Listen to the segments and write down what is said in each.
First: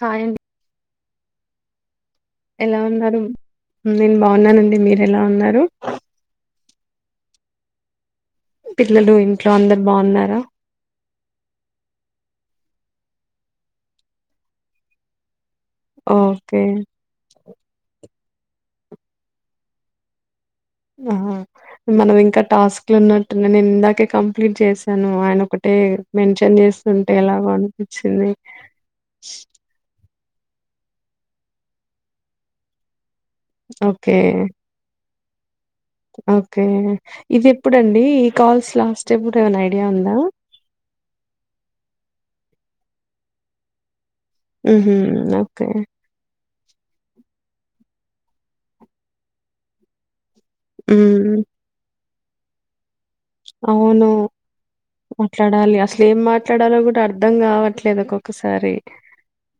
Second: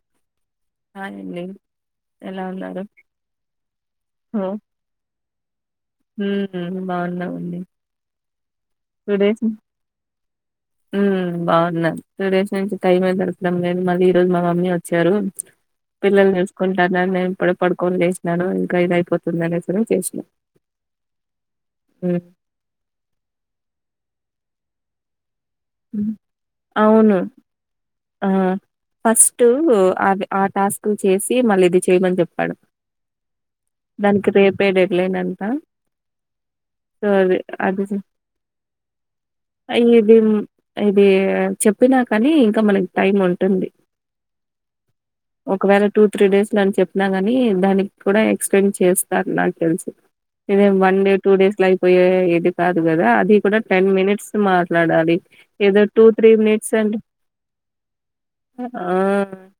Hi అండి hi అండి ఎలా ఉన్నారు నేను బావున్నానండి మీరెలా ఉన్నారు మ్.. బావున్నామండి పిల్లలు ఇంట్లో అందరు బావున్నారా మ్ బావున్నారు టూ డేస్ నుంచి టైమే దొరకడం లేదు మళ్ళీ ఈ రోజు మా మమ్మీ వచ్చారు పిల్లల్ని ఓకే చూసుకుంటానన్నారు నేను ఇప్పుడే పడుకోని లేసినాను ఇంకా ఇది అయిపోతుంది అనేసి చేసినా ఆహ మనం ఇంకా టాస్క్లు ఉన్నట్టు నేను ఇందాకే కంప్లీట్ చేసాను ఆయన ఒక అంటే హ్మ్. మెన్షన్ చేస్తుంటే అవును. ఎలాగో అని ఆ ఫస్టూ అదే ఆ టాస్క్లు చేసి మళ్ళీ ఇది చెయ్యమని చెప్పాడు ఓకే దానికి రేపే డెడ్ లైనంట ఓకే ఇది అది ఎప్పుడండి ఈ కాల్స్ లాస్ట్ ఎప్పుడు ఏమైనా ఐడియా ఇది ఉందా ఇది చెప్పినా కానీ ఇంకా మనకి టైం ఉంటుంది ఉహు ఓకే ఒకవేళ టూ త్రీ డేస్ అని చెప్పిన గాని దానికి కూడా ఎక్స్టెండ్ చేస్తారు నాకు తెలిసు ఇదేం one day two um days లో అయిపోయే ఇది కాదు కదా అది ఇది కూడా టెన్ అవును మినిట్స్ మాట్లాడాలి మాట్లాడాలి ఏదో అసలు టూ ఏం త్రీ మినిట్స్ మాట్లాడాలో అంటె కూడా అర్థం కావట్లేదు ఒక్కొక్కసారి ఆ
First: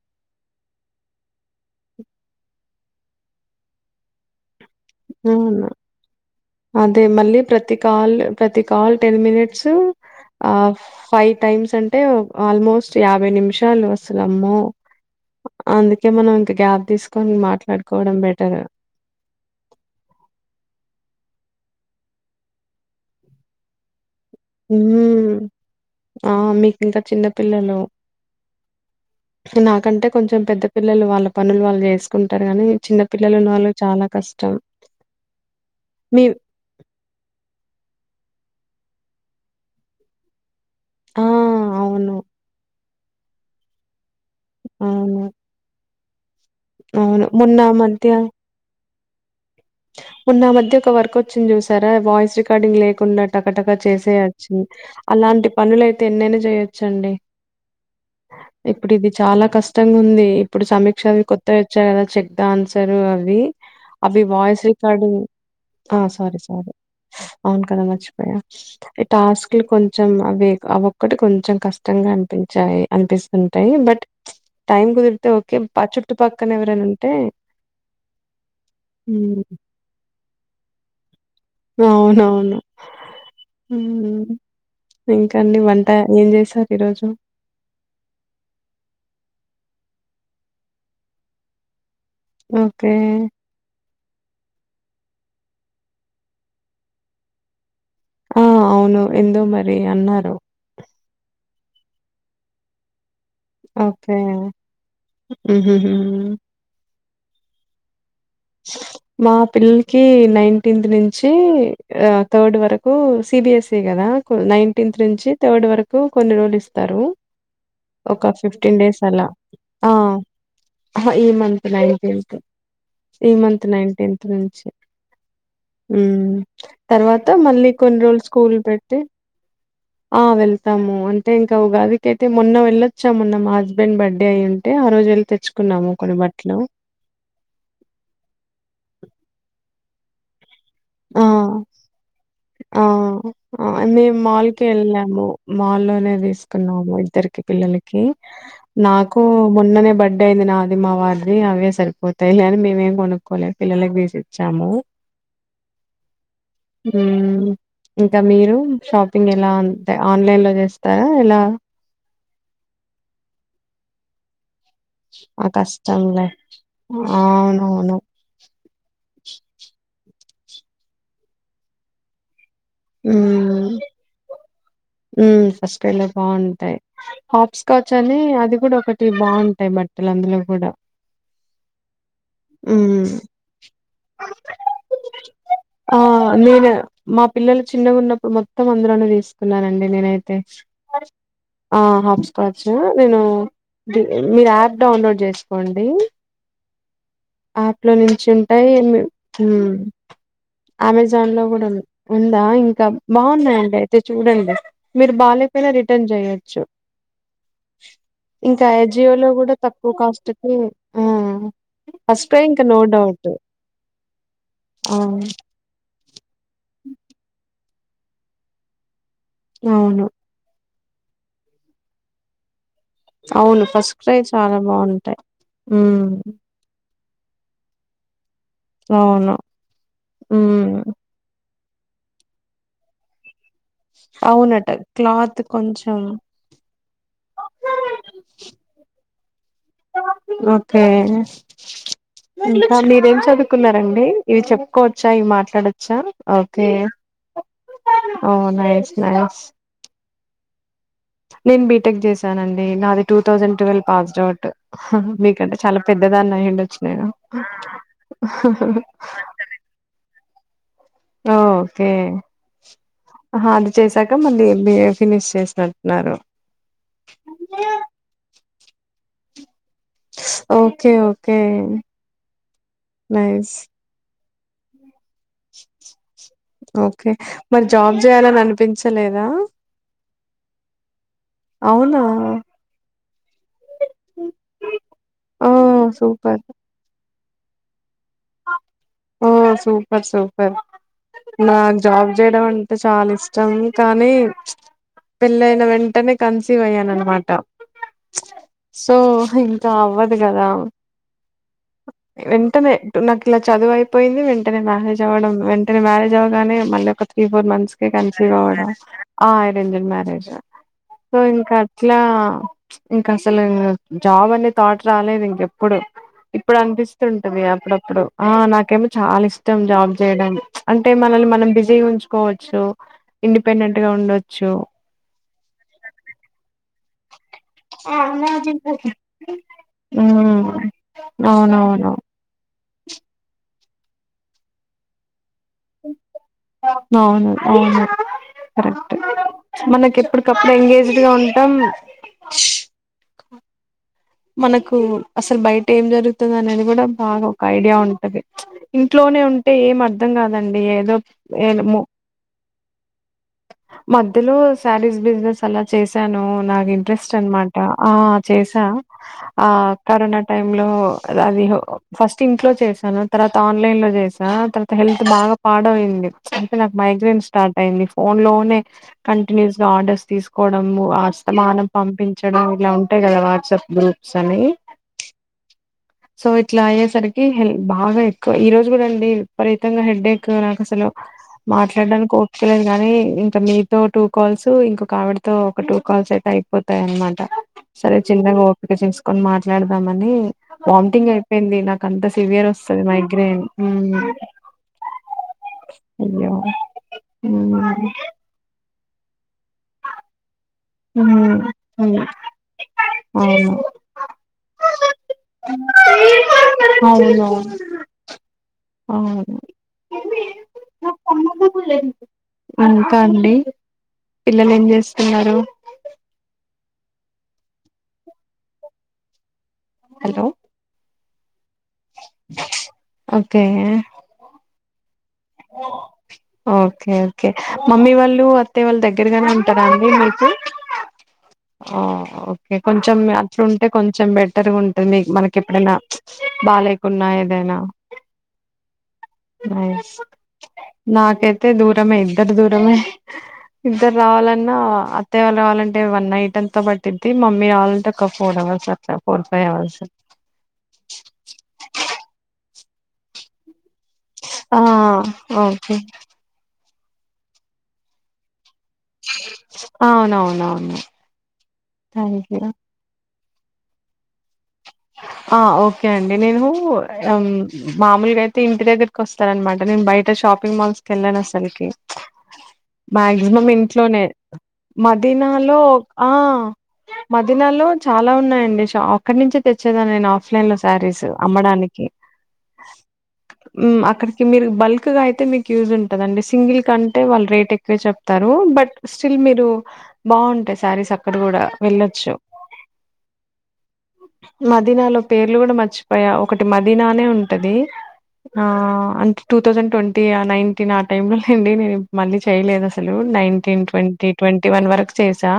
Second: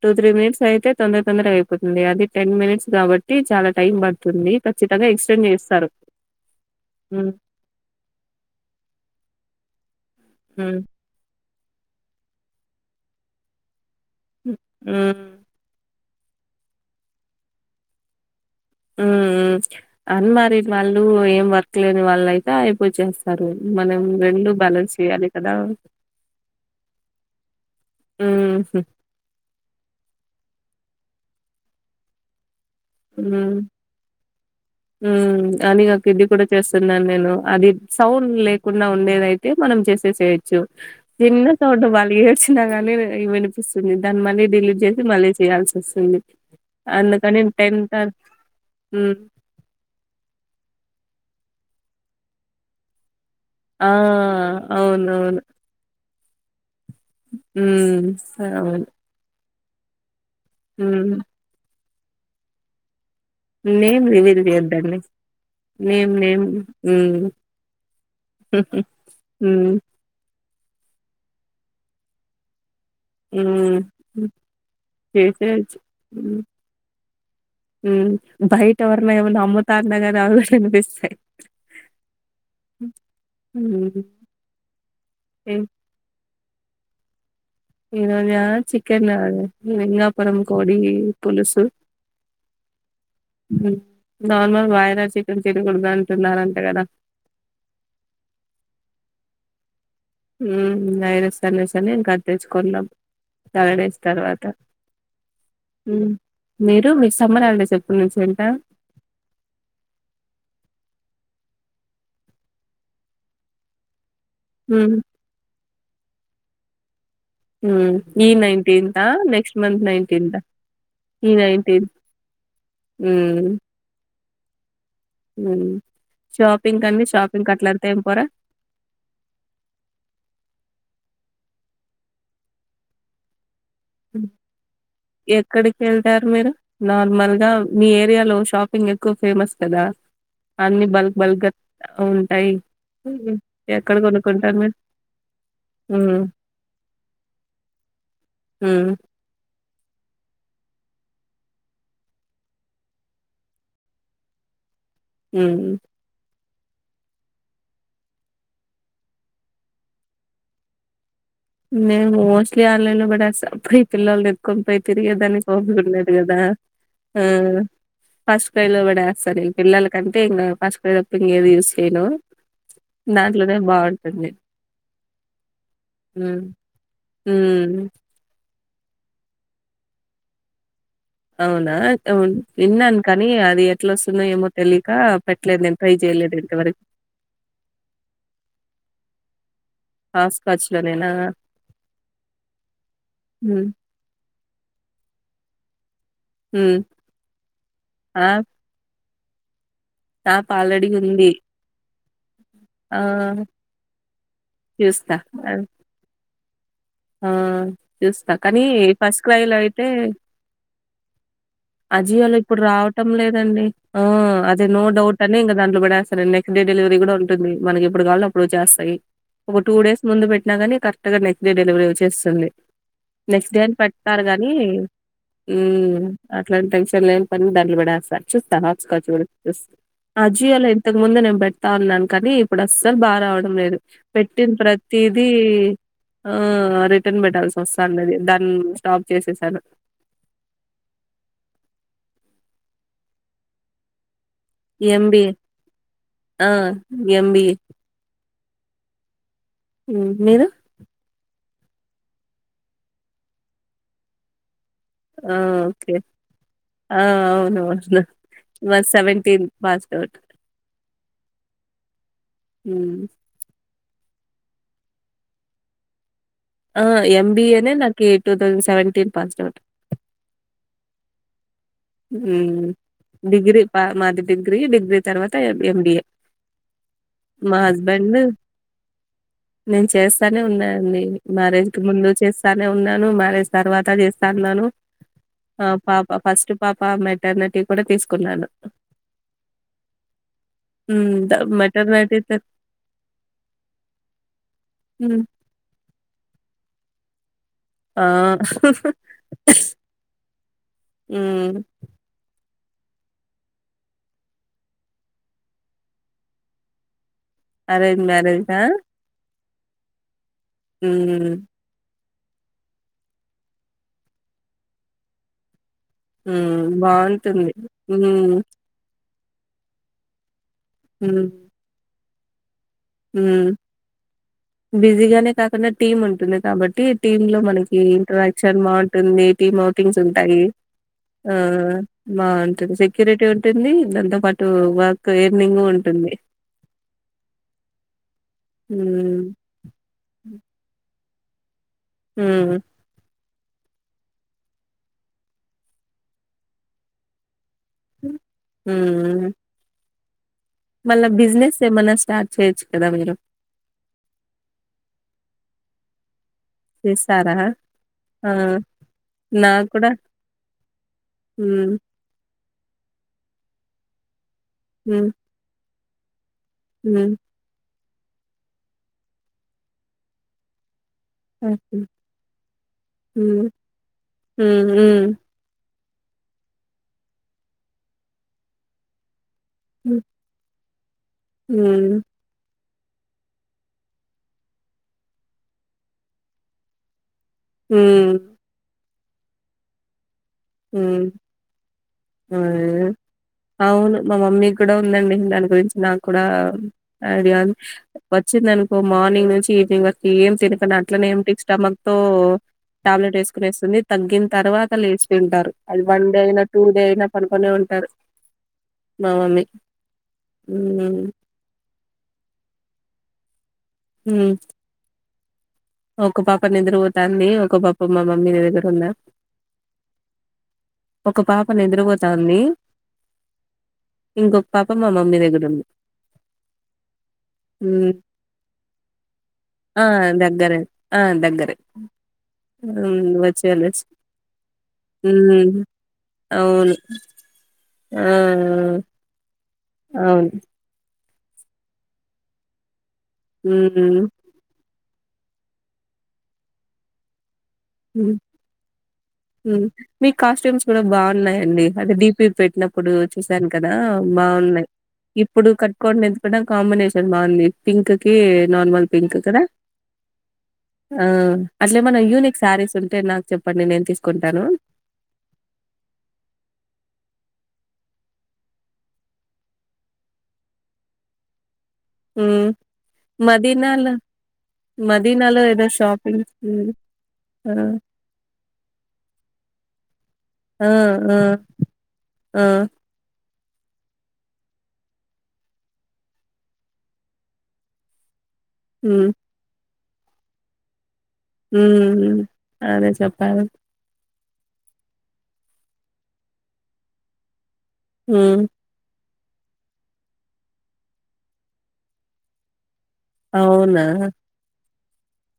టూ త్రీ మనిట్స్ అయితే తొందర తొందరగా అయిపోతుంది అది టెన్ మినిట్స్ కాబట్టి చాలా టైం పడుతుంది అదే ఎక్స్టెండ్ అవును చేస్తారు అదే ఉమ్ మళ్ళీ ప్రతి కాల్ ప్రతి కాల్ టెన్ మినిట్స్ ఆ ఉమ్ ఫైవ్ టైమ్స్ అంటే ఆల్మోస్ట్ యాభై నిమిషాలు వస్త అమ్మో ఉమ్ అందుకే మనం ఇంత గ్యాప్ తీసుకొని మాట్లాడుకోవడం బెటర్ ఏమో మ్ అన్మారీడ్ వాళ్ళు ఏం వర్క్ లేని వాళ్ళు అయితే అయిపోచేస్తారులెండి మనం రెండు బ్యాలెన్స్ చేయాలి కదా మ్్ఆ మీకింకా చిన్న పిల్లలు ఉమ్ నాకంటే కొంచెం పెద్ద పిల్లలు వాళ్ళ పనులు వాళ్ళు చేసుకుంటారు గానీ చిన్న పిల్లలు ఉన్న వాళ్ళకి చాలా కష్టం మ్.. అని నాకు మీ ఇది కూడా చేస్తున్నాను నేను అది సౌండ్ లేక కుండ ఉండేది అయితే మనం చేసేసేయొచ్చు ఆ! విన్న చోట వాళ్ళు అవును. ఏడ్చిన గాని వినిపిస్తుంది దాన్ని మళ్ళీ డిలీట్ చేసి అవును. మళ్ళీ చేయాల్సి వస్తుంది అందుకని ఆ మంత్య మ్ మొన్న ఆ మధ్య ఒక వర్క్ వచ్చింది చూసారా వాయిస్ రికార్డింగ్ లేకున్న టకటగా ఆ! చేసేయచ్చి అవునవును. అలాంటి పనులు అయితే ఎన్నైనా చేయొచ్చు ండి హ్మ్. అవును. ఇప్పుడు ఇది చాలా కష్టం ఖష్టంగా ఉంది, ఇప్పుడు సమీక్ష హ్మ్. అవి కొత్త ఇచ్చారు గదా, చెక్ దా ఆన్సరు అవి. నేమ్ రివిల్ జె. రికార్డ్ మీ. ఆ సారీ సారీ, స్ హ్మ్. అవును కదా మర్చిపోయా, ఇష్ ఈ టాస్క్లు హ్మ్. కొంచం అవే. ఆ ఒక్కటి కొంచం, కష్టంగా అనిపించాయి. అనిపిస్తుంటాయి, హ్మ్. బట్ హ్మ్. టైం కుదిరితే ఓకే, చేసేయొచ్చు. అ చుట్టుపక్కన ఎవరైనా ఉంటే. ఉమ్, బయట ఎవరన్నా ఏమైనా హ్మ్. అమ్మతార్నగద అనీ తినిపిస్తాయి. అవునవును. హ్మ్. ఉమ్ ఏ ఇంకాండి వంట, ఏం జెసారు ఈరోజు. ఈ రోజా చికన్ గాదు, లింగాపురం కోడీ, పులుసు. ఓకే. నార్మల్ వాయిరా చికెన్ తినకడదు, అంటున్నరంట గదా. ఆ అవును ఏందో, మరి. అన్నారు. ఉమ్ అయినా సండే సండే, ఇంకా అది తెచ్చుకొన్నాం. లెవెన్ డేస్ ఓకే తర్వాత, హుహుహు. ఉమ్, మీరు మిస్. సమ్మర్ హలడ్స్, ఎప్పనుంచ్చి. మా పిల్లలకి, నైన్టీన్త్ నుంఛీ. అ థర్డ్ వరకూ, సిబిఎస్ఈ కదా, నైన్టీన్త్ నుంచి థర్డ్ వరకు. ఇప్పుడు కొన్ని రోజులు ఇస్తారు, ఒక ఈ ఫిఫ్టీన్ డేస్ నైన్టీన్తా అలా నెక్స్ట్ మంత్ అ. నైన్టీన్తా హ ఈ మంత్ నైన్టీన్త్, ఈ మంత్ నైన్టీన్త్ నుంచి. ఉమ్, షాపింగ్ అండి తర్వాత షాపింగ్ మళ్ళీ, అట్లంతా కొన్ని ఏం రోజులు పోరా స్కూల్ పెడితే. ఆ వెళ్తాము, అంటే, ఇంకా ఉగాదికైతే మొన్న వెళ్ళొచ్చా మొన్న మాజ్. హస్బెండ్ బర్త్డే అయి ఉంటే, ఆ రోజు ఏళ్ళి ఎక్కడికి తెచ్చుకున్నాము, కొన్ని వెళ్తారు మీరు బట్లు. నార్మల్ గా మీ ఏరియాలో షాపింగ్ ఎక్కువ ఫేమస్ కదా, అన్ని బల్క్ ఆ! బల్క్ గా ఉంటాయి. ఆ ఎక్కడ అన్ని కొనుక్కుంటారు మాల్క్ మీరు ఏళ్ళాము ఉమ్ మాల్లోనే దిసుకున్నాము, ఇద్దరికి పిల్లల. నీకి ఉమ్ నాకు మొన్ననే. బర్త్డే అయింది నాది మా వారిది, అవే సరిపోతాయి అని మేమేం కొనుక్కోలే, పిల్లలకి తీసి ఇచ్చాము. ఉమ్. ఉమ్, ఇంకా మీరు షాపింగ్ ఎలా, అంతే ఆన్లైన్ లో జెస్తారా. మము మోస్ట్లీ ఆన్లైన్ లో, బాట్ అసల్, ప్రి పిల్లల్ దే. కొంపై తిరిగేదాన్ని ఆ! ఓపికఉండాలి, కష్టంలే. గదా ఆ. అవునవును. ఫాస్టయిమ్ లో కూడా ఏస్తారు నేను పిల్లల కంటే, ఇంకా ఫాస్టయిమ్ తప్ప ఇంకే యూస్ సేయను. Um ఫాస్టయిమ్ the. ఉమ్ బాగుంటాయి ఉమ్ హాప్స్కాచ్ అని, అది కూడా ఒకటి బాగుంటాయి, బట్టలు అందులో కూడా. అవునా అవున్, విన్నన్ హ్మ్ కనీ, అది ఏ. ఎట్లో ఓస్తున్నాయ ఏమో తెలియక, పెట్టలేదు నేను ట్రై ఆ చేయలేదు, ఇంతవర. నేను అందులోను దిసుకున్నానండి, నేనైతే లోనేనా ఆ హాప్ స్కార్చు నేను, ఉమ్ మీరు యాప్ డౌన్లోడ్ చేసుకోండి. ఉమ్. ఆప్లో నుంచి ఉంటాయి ఎమ్. తాపా. అమెజాన్ లో కూడా ఉంది, ఉందా ఇంకా ఆ బాగున్నాయండే అయితే చూడండే, మీరు చూస్తా బాగాలేపో. అన్ మళ్ల రిటన్ జెయ. ఆ చూస్తా కానీ, ఇంకా అజియో ఫస్ట్ క్రై కూడా లో అయితే. తక్కువ కాస్ట్ కి ఆ ఫస్ట్ అజీవాలో క్రై ఇప్పుడు ఇంకా నో రావటం డౌట్ లేదండి, అ అదే నో డౌట్ అవును అని, ఇంకా దాంట్లో పెడేస్తారండి, నెక్స్ట్ డే. డిలివరీ కూడా ఉంటుంది, మన ఎప్పుడు కావాలం అప్పుడు వొచేస్తాయి ఒక టూ డేస్ అవును ముందు పెట్టినా గాని కర. అత్తగా నెక్స్ట్ డే డెలివరీ చేస్తుండే. నెక్స్ట్ డే అవును అని ఫస్ట్ క్రై పెడతారు గానీ, చాలా బాగుంటాయి ఉమ్. నాన్ టెన్సన్ లెని పని దాంట్లనే బడేస్త. చుస్తావ హాస్ర్ జూడు అవును జూస్ ఆ జీ ఎళ్ళ ఉమ్ ఇంతకు ముందనే బ. తాందాన్ కానీ ఇప్పుడు అస్సలు బాగా రావడం లేదు పెట్టిన్ అవునట ప్రతిదీ క్లాత్ కొంచెం ఆ రిటర్న్ పెట్టాల్సి ఒస్తాన్నది దాన్ని స్టాప్ చేససాను ఓకే ఇంకా మీరేం చదువుకున్నారండి ఇవి చెప్పుకోవచ్చా ఇవి ఎంబిఏ మాట్లాడచ్చా ఆ ఓకే ఎంబిఏ ఓ నైస్ నైస్ మీరు నేను బీటెక్ చేశానండి నాది two thousand twelve pass doubt హ హ ఆ మీకంటే చాలా ఓకే పెద్దదాన్ని అయిండొచ్చు నేను మాద్ సెవెంటీన్ పాస్డ్ అవుట్ ఓ ఓకే ఊ ఆహా అది చేసాక మళ్ళీ ఎం బి ఎ ఫినిష్ చేసినట్టున్నారు ఆ ఎం బి ఏ నే నాకీ two thousand seventeen passed out okay okay ఊ నైస్ డిగ్రీ పా మాది డిగ్రీ డిగ్రీ తర్వాత ఎ ఎం బి ఏ ఓకె మరి జాబ్ జేయాలని అనిపించలేదా తనే ఉన్నా అండి మ్యారేజ్ కి అవునా ముందు చేస్తానే ఉన్నాను, మ్యారేజ్ తర్వాత చేస్తా ఉన్నాను. ఓ ఆ పాప సూపర్ ఫస్ట్ పాప మెటర్నిటీ కూడా తీసుకున్నాను ఓ సూపర్ సూపర్ ఉమ్ నాక్ జాబ్ మెటర్నిటీ త చేయడం అంటే చాలా ఇష్టం కానీ హ్మ్. పెళ్ళైన వెంటనే కన్సీవ్ అయ్యాననమాట ఆ సో ఇంకా అవ్వదు గదా ఉమ్ వెంటనే నాకు ఇలా చదువు అయిపోయింది వెంటనే మ్యారేజ్ అవ్వడం వెంటనే మ్యారేజ్ అవ్వగానే మళ్ళ ఒక త్రీ ఫోర్ మంత్స్ కే అరేంజ్ కన్సీవ్ మ్యారేజా అవ్వడం ఆ అరేంజుడ్ మ్యారేజ్ సో ఉమ్ ఇంక అట్లా ఇంక అసలు జాబ్ అనే థాట్ రాలేదు ఇంకెప్పుడు ఇప్పుడు ఉమ్ అనిపిస్తుంటది బాగుంటుంది అప్పుడప్పుడు ఉమ్ ఆ నాకేమో చాలా ఇష్ ఇష్టం జాబ్ చేయడం అంటే ఉమ్ మనల్ని మనం బిజీ ఉంచుకోవచ్చు ఉమ్ ఇండిపెండెంట్ గా ఉండొచ్చు బిజీగానే కాకుండా డా టీమ్ ఉంటుంది కాబట్ టి టీమ్ లో మనకి ఇంటరాక్షన్ బాగుంటుంది టీమ్ అవుటింగ్స్ ఉంటాయి ఉమ్ ఆ అవునవును బాగుంటున్ సెక్యూరిటీ ఉంటుంది దాంతో పాటు వర్క్ ఎ అవును అవ్ కరెక్ట్ హ్మ్ మనకి ఎప్పటికప్పుడు ఎంగేజ్డ్ గా ఉంటాం ఊఉ మనకు అసలు బయట ఏం జరుగుతుంది అనేది కూడా బాగ ఐడియా ఉంటది ఇంట్లోనే ఉంటే ఏం అర్ధం గాదు మళ్ళ బిజినెస్ ఏమన్నా స్టార్ట్ చేయొచ్చు కదా మీరు మధ్యలో సారీస్ బిజినెస్ అలా చేసాను నాకు ఇంట్రెస్ట్ చేస్తారా? అన్మాట ఆ చేసా ఆ నాకు కూడా కరోనా టైమ్ లో అది హ్మ్ ఫస్ట్ ఇంట్లో చేసాను తర్వా త ఆన్లైన్ లో చేసా తర్వాత హెల్త్ హ్మ్ బాగా పాడయింది అయితే నాకు హ్మ్ మైగ్రేన్ స్టార్ట్ అయ్యింది ఫోన్ లోనే కంటిన్యూస్ గా ఆర్డర్స్ తీసుకోవడం ఆ అస్తమానం ఓకే. పంపించడం ఇలా ఉంటాయి గదా హ్మ్ వాట్సప్ గ్రూప్స్ అనీ హ్మ్ హ్మ్ సో ఇట్ల అయ్యేసరికి బాగా ఎక్కువ ఈ రోజు గూడా అండి పరీతంగా హ్మ్ హెడ్ ఎక్ నాకు అసలు హ్మ్ మాట్లాడ్డానికి ఓపిక లేదు గానీ ఇంక మీతో టూ కాల్స్ ఇంక ఆవిడతో ఒక టూ కాల్స్ అయితే అయిపోతాయి అనమాట సరే హ్మ్ చిన్నగ ఓపిక చేసుకొని మాట్లాడదామని వామ్టింగ్ హ్మ్ అయిపోయింది నాక్ అంత హ్మ్ సివియర్ ఆ! వస్తది మైగ్రేన్ దని గురించి నాకు కూడా అయ్యో అదిగాని మ్మ్ వచ్చిందిను ఓ మార్నింగ్ నుంచి ఈవినింగ్ వరకు ఏం తినక అ అట్లనే ఏమిటి మ్మ్ స్టమక్ తో మ్మ్ టాబ్లెట్ వేసుకునే వస్తుంది తగ్గిన తర్వాత లేచ ంటారు అది వన్ డే అయినా టూ డే అయినా పనుకొనే ఉంటారు మా మమ్మీ. హ్మ్. ఆ కా అండి హ్మ్. పిల్లలు ఏం చేస్తున్నారు ఒక పాప నిద్ర పోతాన్ని ఒక పాప మా మమ్మీీ దగ్గర ఉందా హలో ఒక పాప నిద్రపోతాంది ఓకే ఇంకొక పాప మా మమ్మీ దగ్గర ఉంది. ఓకే ఓకే మమ్మీ హ్మ్. వాళ్ళు అత్తతే వాళ్ళు దగ్గరగానే ఉంటారా ఆ! అండి మీకు దగ్గరే. ఆ దగ్గర ఓకే కొంచెం అట్లుంటే కొంచెం బెటర్గా ఉంటది మీ మనకి హ్మ్. ఎప్పుడైనా బ అవును. లేకు ఉన్నా ఏదైనా ఆ న్యూస్ అవును నాకైతే దూరమే ఇద్దరు దూరమే ఇద్దరు హ్మ్ రావాలన్నా అత్తయ్య వాళ్ళు రావాలంటే వన్ నైట్త పట్టింది మమ్మీ రావాలంటే ఒక ఫోర్ అవర్స్ అట్లా ఫోర్ ఫైవ్ అవర్స్ మీ కాస్ట్యూమ్స్ కూడా బాగున్నాయండి అదే డీపి పెట్టినప్పుడు ఇప్పుడు చూసాను కదా ఆ బాగున్నాయి ఇప్పుడు ఓకే కట్టుకోండి ఎందుకు కాంబినేషన్ బాగుంది పింక్ కీ నార్మల్ పింక్ కదా అవునవునవును అట్లే మన థ్యాంక్ యూనిక్ యూ శారీస్ ఉంటే నాకు చె అప్పటి నేను తీసుకుంటాను అ ఆ ఓకే అండి నేను మామూలుగా అయితే ఇంటి దగ్గరకి వస్తారనమాట నేను బయట చ షాపింగ్ మాల్స్ వెళ్ళాను అసలుకి హ్మ్ మాక్సిమం మదీనాలో ఇంట్లోనే మదీనాలో మదనాలో ఏదో ఆ షాపింగ్ హ్మ్ ఆ! మదనాలో చాలా ఉన్నాయండి అక్కడి నుంచి తెచ్చ నేను ఆఫ్లైన్ లో ఆ! శారీస్ ఆ! అమ్మడానికి ఆ! అక్కడికి మీరు బల్క్ గా అయితే మీకు యూజ్ ఉంటదండి సింగిల్ కంటే వాళ్ళు రేట్ ఎక్కువ చెప్తారు బట్ హ్మ్. స్టిల్ మీరు బాగుంటా సారీ అక్కడ కూడా వెళ్ళొచ్చు హ్మ్. అదే చెప్పారు. మదీనాలో పేర్లు కూడా మర్చిపోయా ఒకటి మదీనానే ఉంటది ఆ హ్మ్. అంతే టూ థౌజండ్ ట్వంటీ ఆ నైన్టీన్ ఆ టైమ్ లోండి నేను మళ్ళీ చేయలేదు అ నైన్టీన్ అవునా! ట్ీ ట్వంటీ వన్ వరకు చేసా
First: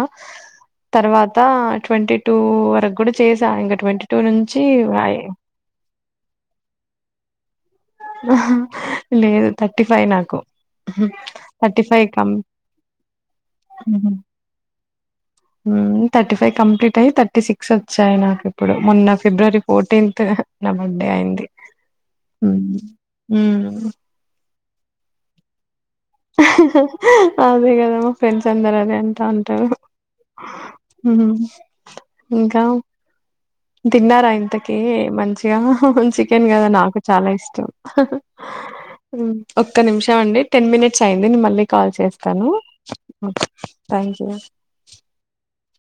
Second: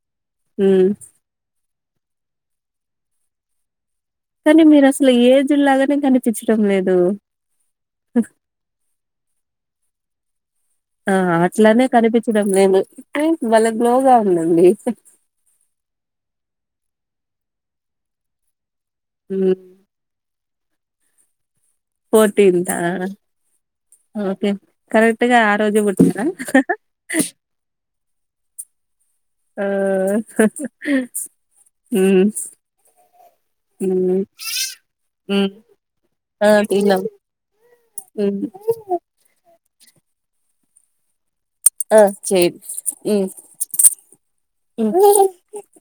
హ్మ్. తర్వాత ట్వంటీ టూ వరకు కూడా చేసా ఇంకా ట్వంటీ టూ నుంచి కానీ మీరు అసలు ఏజ్ లాగానే కనిపించడం లేదు లేదు థర్టీ ఫైవ్ నాకు ఆ థర్టీ అట్లానే ఫైవ్ కం కనిపించడం నేను వాళ్ళ గ్లోగా ఉందండి థర్టీ ఫైవ్ కంప్లీట్ అ థర్టీ సిక్స్ వచ్చాయి నాకు ఇప్పుడు మొన్న హ్మ్ ఫిబ్రవరి ఫోర్టీన్త్ నా బర్త్డే అయింది ఉమ్ పోటీంతా ఉమ్. ఓకే కరెక్ట్గా ఆ రోజు అేగదమ్ మా ఫ్రెండ్స్ అందరు అదే అంత అంటా ఉంటారు ఆ హ్మ్ ఇంకా హ్మ్ తిన్నారా ఇంతకి హ్మ్ మంచిగా చికెన్ ఆ కదా నాకు తిన్నాం. చాలా ఇష్టం హ్మ్ ఒక్క నిమిషం అండి టెన్ మినిట్స్ అయింది నే మళ్ళీ కాల్ ఆ చేస్తానుం చేయండి హ్మ్ హ్మ్